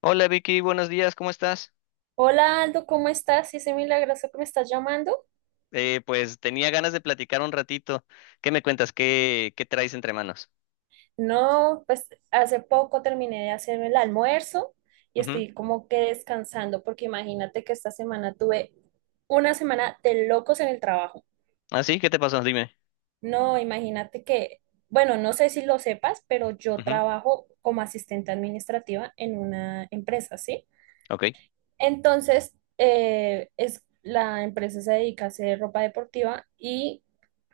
Hola Vicky, buenos días, ¿cómo estás? Hola Aldo, ¿cómo estás? Ese milagroso que me estás llamando. Pues tenía ganas de platicar un ratito. ¿Qué me cuentas? ¿Qué traes entre manos? No, pues hace poco terminé de hacerme el almuerzo y Ujú. estoy como que descansando porque imagínate que esta semana tuve una semana de locos en el trabajo. ¿Ah, sí? ¿Qué te pasó? Dime. No, imagínate que, bueno, no sé si lo sepas, pero yo Ujú. trabajo como asistente administrativa en una empresa, ¿sí? Ok. Entonces, es, la empresa se dedica a hacer ropa deportiva y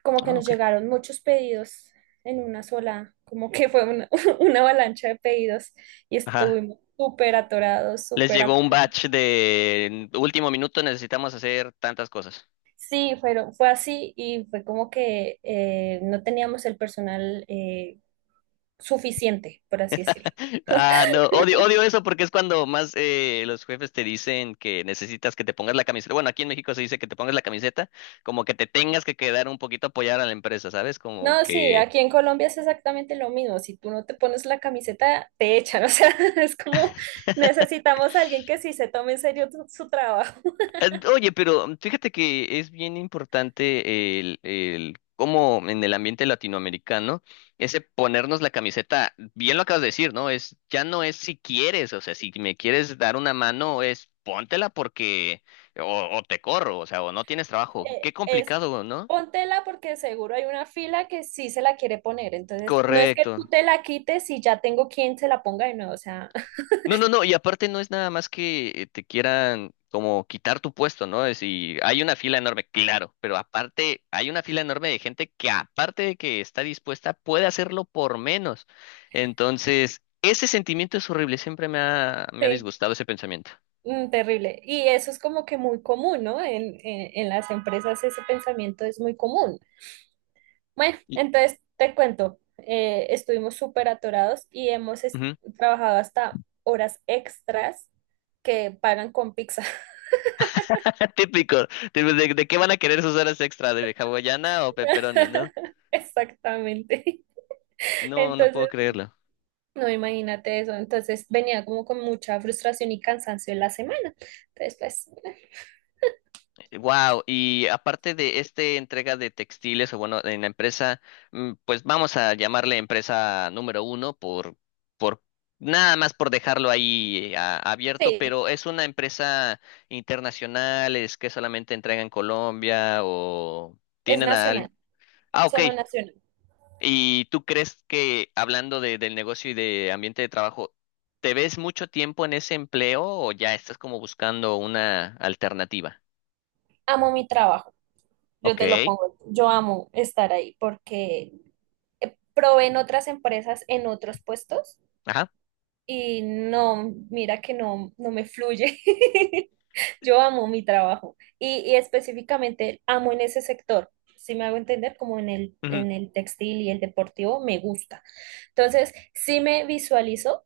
como que Ah, nos ok. llegaron muchos pedidos en una sola, como que fue una, una avalancha de pedidos y Ajá. estuvimos súper atorados, Les llegó un batch de "En último minuto, necesitamos hacer tantas cosas." Sí, fue así y fue como que no teníamos el personal suficiente, por así decirlo. Ah, no, odio, odio eso porque es cuando más los jefes te dicen que necesitas que te pongas la camiseta. Bueno, aquí en México se dice que te pongas la camiseta, como que te tengas que quedar un poquito a apoyar a la empresa, ¿sabes? Como No, sí, que. aquí en Colombia es exactamente lo mismo. Si tú no te pones la camiseta, te echan. O sea, es como necesitamos a alguien que sí se tome en serio su trabajo. Ah, oye, pero fíjate que es bien importante el cómo en el ambiente latinoamericano, ese ponernos la camiseta, bien lo acabas de decir, ¿no? Es, ya no es si quieres, o sea, si me quieres dar una mano, es póntela porque, o te corro, o sea, o no tienes trabajo. Eh, Qué es complicado, ¿no? póntela porque seguro hay una fila que sí se la quiere poner. Entonces, no es que tú Correcto. te la quites y ya tengo quien se la ponga de nuevo. O sea, No, no, no, y aparte no es nada más que te quieran como quitar tu puesto, ¿no? Es y hay una fila enorme, claro, pero aparte hay una fila enorme de gente que aparte de que está dispuesta, puede hacerlo por menos. Entonces, ese sentimiento es horrible, siempre me ha, me ha sí, disgustado ese pensamiento. mm, terrible. Y eso es como que muy común, ¿no? En las empresas ese pensamiento es muy común. Bueno, Y- entonces te cuento, estuvimos súper atorados y ujú. trabajado hasta horas extras que pagan con pizza. Típico, tipo, ¿de qué van a querer sus horas extra? ¿De hawaiana o pepperoni, no? Exactamente. No, no puedo Entonces, creerlo. no imagínate eso. Entonces venía como con mucha frustración y cansancio en la semana. Entonces, pues, Wow, y aparte de esta entrega de textiles, o bueno, en la empresa, pues vamos a llamarle empresa número uno por nada más por dejarlo ahí abierto, sí, pero es una empresa internacional, ¿es que solamente entrega en Colombia o es tienen nacional, Ah, ok. solo nacional. ¿Y tú crees que, hablando del negocio y de ambiente de trabajo, te ves mucho tiempo en ese empleo o ya estás como buscando una alternativa? Amo mi trabajo, yo te lo Ok. pongo, yo amo estar ahí porque probé en otras empresas, en otros puestos. Ajá. Y no, mira que no, no me fluye. Yo amo mi trabajo y específicamente amo en ese sector. Si me hago entender, como en en el textil y el deportivo, me gusta. Entonces, sí me visualizo,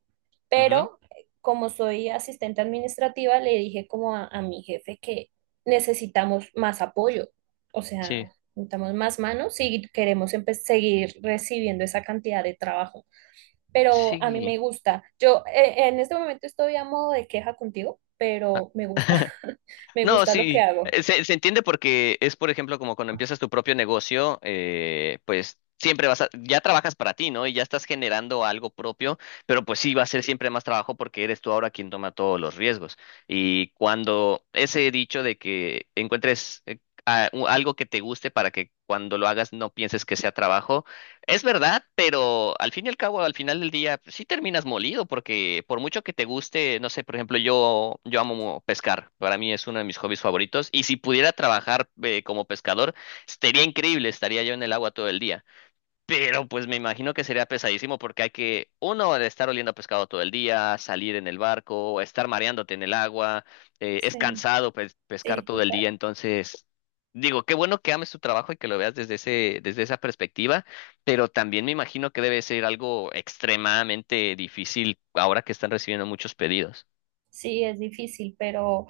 Ujú, pero como soy asistente administrativa, le dije como a mi jefe que necesitamos más apoyo. O sea, sí, necesitamos más manos si queremos seguir recibiendo esa cantidad de trabajo pero a mí sí. me gusta. Yo en este momento estoy a modo de queja contigo, Ah. pero me gusta, me No, gusta lo que sí, hago. Se entiende porque es, por ejemplo, como cuando empiezas tu propio negocio, pues siempre ya trabajas para ti, ¿no? Y ya estás generando algo propio, pero pues sí va a ser siempre más trabajo porque eres tú ahora quien toma todos los riesgos. Y cuando ese dicho de que encuentres algo que te guste para que cuando lo hagas no pienses que sea trabajo. Es verdad, pero al fin y al cabo, al final del día, pues, sí terminas molido, porque por mucho que te guste, no sé, por ejemplo, yo amo pescar, para mí es uno de mis hobbies favoritos, y si pudiera trabajar como pescador, estaría increíble, estaría yo en el agua todo el día. Pero pues me imagino que sería pesadísimo porque hay que, uno, de estar oliendo a pescado todo el día, salir en el barco, estar mareándote en el agua, es Sí, cansado pues, pescar sí, todo el día. total. Entonces digo, qué bueno que ames tu trabajo y que lo veas desde esa perspectiva, pero también me imagino que debe ser algo extremadamente difícil ahora que están recibiendo muchos pedidos. Sí, es difícil, pero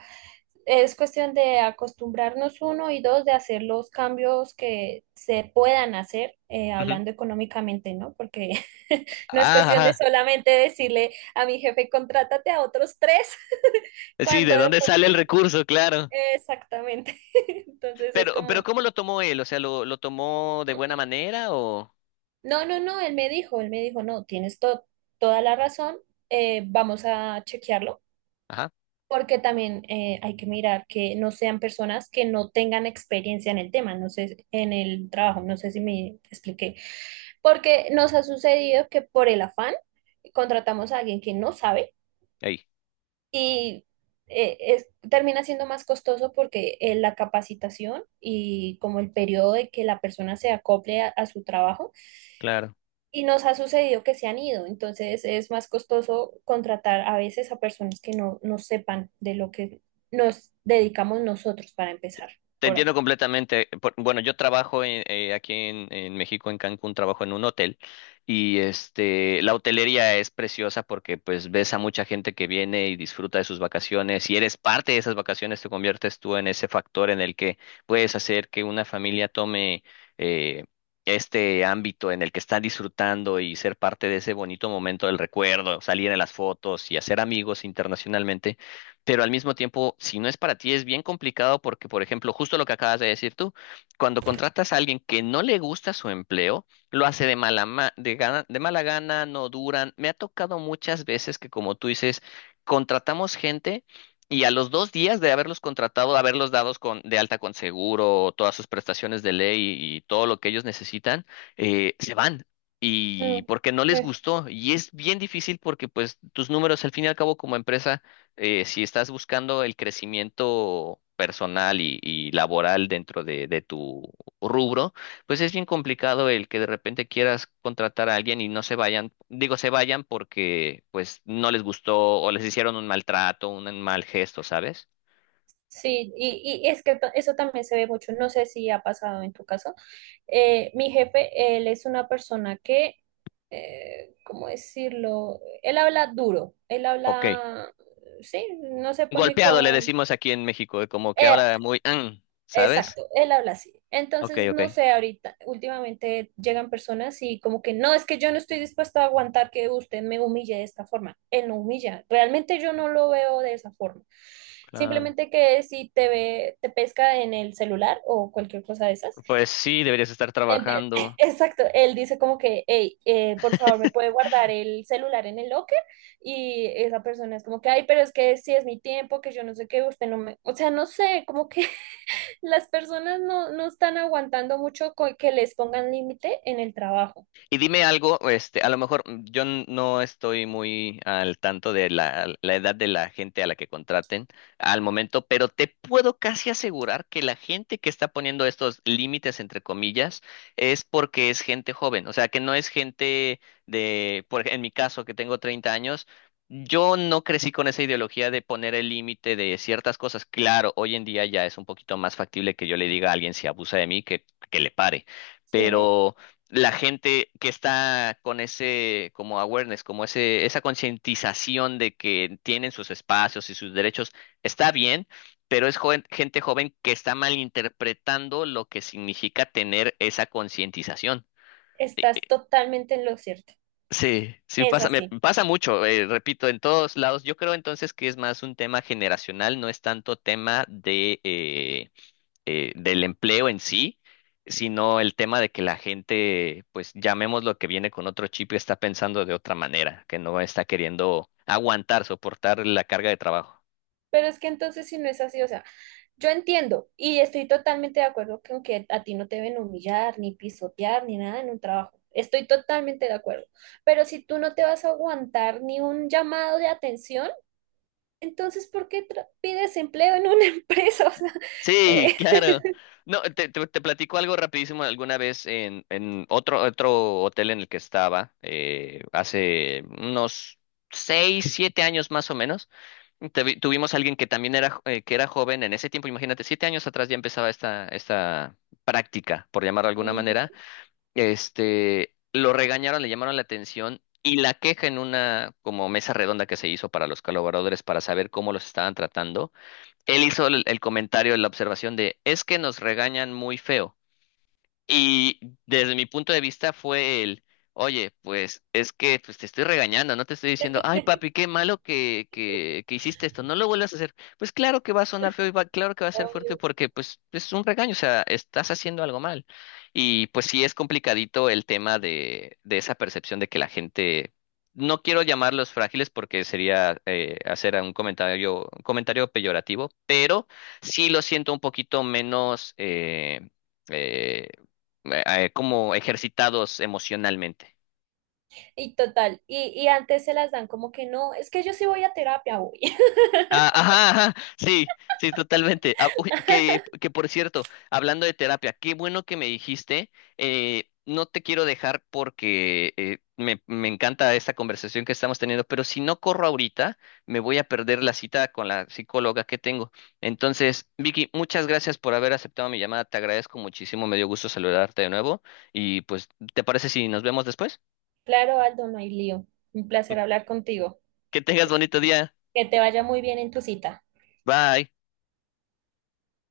es cuestión de acostumbrarnos uno y dos, de hacer los cambios que se puedan hacer, Ujú. hablando económicamente, ¿no? Porque no es Ah, cuestión de ajá. solamente decirle a mi jefe, contrátate a otros tres, Sí, cuando ¿de de dónde sale pronto, el recurso? Claro. exactamente. Entonces es Pero como... ¿cómo lo tomó él? O sea, ¿lo tomó de buena manera o? No, él me dijo, no, toda la razón, vamos a chequearlo, Ajá. porque también hay que mirar que no sean personas que no tengan experiencia en el tema, no sé, en el trabajo, no sé si me expliqué, porque nos ha sucedido que por el afán contratamos a alguien que no sabe Ahí. y termina siendo más costoso porque la capacitación y como el periodo de que la persona se acople a su trabajo. Claro, Y nos ha sucedido que se han ido, entonces es más costoso contratar a veces a personas que no sepan de lo que nos dedicamos nosotros para empezar te por ahí. entiendo completamente. Bueno, yo trabajo aquí en México, en Cancún, trabajo en un hotel y la hotelería es preciosa porque pues ves a mucha gente que viene y disfruta de sus vacaciones y eres parte de esas vacaciones, te conviertes tú en ese factor en el que puedes hacer que una familia tome eh, este ámbito en el que están disfrutando y ser parte de ese bonito momento del recuerdo, salir en las fotos y hacer amigos internacionalmente. Pero al mismo tiempo, si no es para ti, es bien complicado porque, por ejemplo, justo lo que acabas de decir tú, cuando contratas a alguien que no le gusta su empleo, lo hace de mala gana, no duran. Me ha tocado muchas veces que, como tú dices, contratamos gente. Y a los 2 días de haberlos contratado, de haberlos dados de alta con seguro, todas sus prestaciones de ley y todo lo que ellos necesitan, se van. Y Mm, porque no les eh, gustó. Y es bien difícil porque pues tus números al fin y al cabo, como empresa, si estás buscando el crecimiento personal y laboral dentro de tu rubro, pues es bien complicado el que de repente quieras contratar a alguien y no se vayan, digo, se vayan porque pues no les gustó o les hicieron un maltrato, un mal gesto, ¿sabes? sí, y es que eso también se ve mucho, no sé si ha pasado en tu caso. Mi jefe, él es una persona que, ¿cómo decirlo? Él habla duro, él Ok, habla, sí, no se pone golpeado le con... decimos aquí en México, como que eh, habla muy, "mm", ¿sabes? Exacto, él habla así. Ok, Entonces, ok. no sé, ahorita, últimamente llegan personas y como que no, es que yo no estoy dispuesta a aguantar que usted me humille de esta forma. Él no humilla, realmente yo no lo veo de esa forma. Claro. Simplemente que si te ve, te pesca en el celular o cualquier cosa de esas. Pues sí, deberías estar en vez- trabajando. Exacto, él dice como que, hey, por favor, me puede guardar el celular en el locker. Y esa persona es como que, ay, pero es que si es mi tiempo, que yo no sé qué, usted no me, o sea, no sé, como que las personas no están aguantando mucho que les pongan límite en el trabajo, Y dime algo, a lo mejor yo no estoy muy al tanto de la edad de la gente a la que contraten al momento, pero te puedo casi asegurar que la gente que está poniendo estos límites, entre comillas, es porque es gente joven, o sea, que no es gente en mi caso, que tengo 30 años. Yo no crecí con esa ideología de poner el límite de ciertas cosas. Claro, hoy en día ya es un poquito más factible que yo le diga a alguien, si abusa de mí, que, le pare. ¿sí? Pero la gente que está con ese como awareness, como esa concientización de que tienen sus espacios y sus derechos, está bien, pero es gente joven que está malinterpretando lo que significa tener esa concientización. Eh, eh, Estás totalmente en lo cierto, Sí, sí es pasa, me así. pasa mucho, repito, en todos lados. Yo creo entonces que es más un tema generacional, no es tanto tema de del empleo en sí, sino el tema de que la gente, pues llamemos, lo que viene con otro chip, está pensando de otra manera, que no está queriendo aguantar, soportar la carga de trabajo. Pero es que entonces si no es así, o sea, yo entiendo y estoy totalmente de acuerdo con que a ti no te deben humillar, ni pisotear, ni nada en un trabajo. Estoy totalmente de acuerdo. Pero si tú no te vas a aguantar ni un llamado de atención, entonces ¿por qué pides empleo en una empresa? O sea, Sí, eh, claro. No, te platico algo rapidísimo. Alguna vez en otro hotel en el que estaba, hace unos 6, 7 años más o menos, tuvimos a alguien que también era, que era joven en ese tiempo. Imagínate, 7 años atrás ya empezaba esta práctica, por llamarlo de alguna manera. ujú, Lo regañaron, le llamaron la atención, y la queja, en una como mesa redonda que se hizo para los colaboradores para saber cómo los estaban tratando, él hizo el comentario, la observación de, es que nos regañan muy feo. Y desde mi punto de vista fue el, oye, pues es que, pues, te estoy regañando, no te estoy diciendo, ay papi, qué malo que, que hiciste esto, no lo vuelvas a hacer. Pues claro que va a sonar feo y claro que va a ser fuerte obvio. porque pues es un regaño, o sea, estás haciendo algo mal. Y pues sí es complicadito el tema de esa percepción de que la gente, no quiero llamarlos frágiles porque sería hacer un comentario peyorativo, pero sí lo siento un poquito menos eh, como ejercitados emocionalmente. Y total, y antes se las dan como que no, es que yo sí voy a terapia voy Ah, ajá, ajá, sí, sí, totalmente. Ah, uy, que por cierto, hablando de terapia, qué bueno que me dijiste, no te quiero dejar porque me encanta esta conversación que estamos teniendo, pero si no corro ahorita, me voy a perder la cita con la psicóloga que tengo. Entonces, Vicky, muchas gracias por haber aceptado mi llamada, te agradezco muchísimo, me dio gusto saludarte de nuevo y pues, ¿te parece si nos vemos después? Claro, Aldo, no hay lío. Un placer hablar contigo. Que tengas Que bonito día. que te vaya muy bien en tu cita. Bye.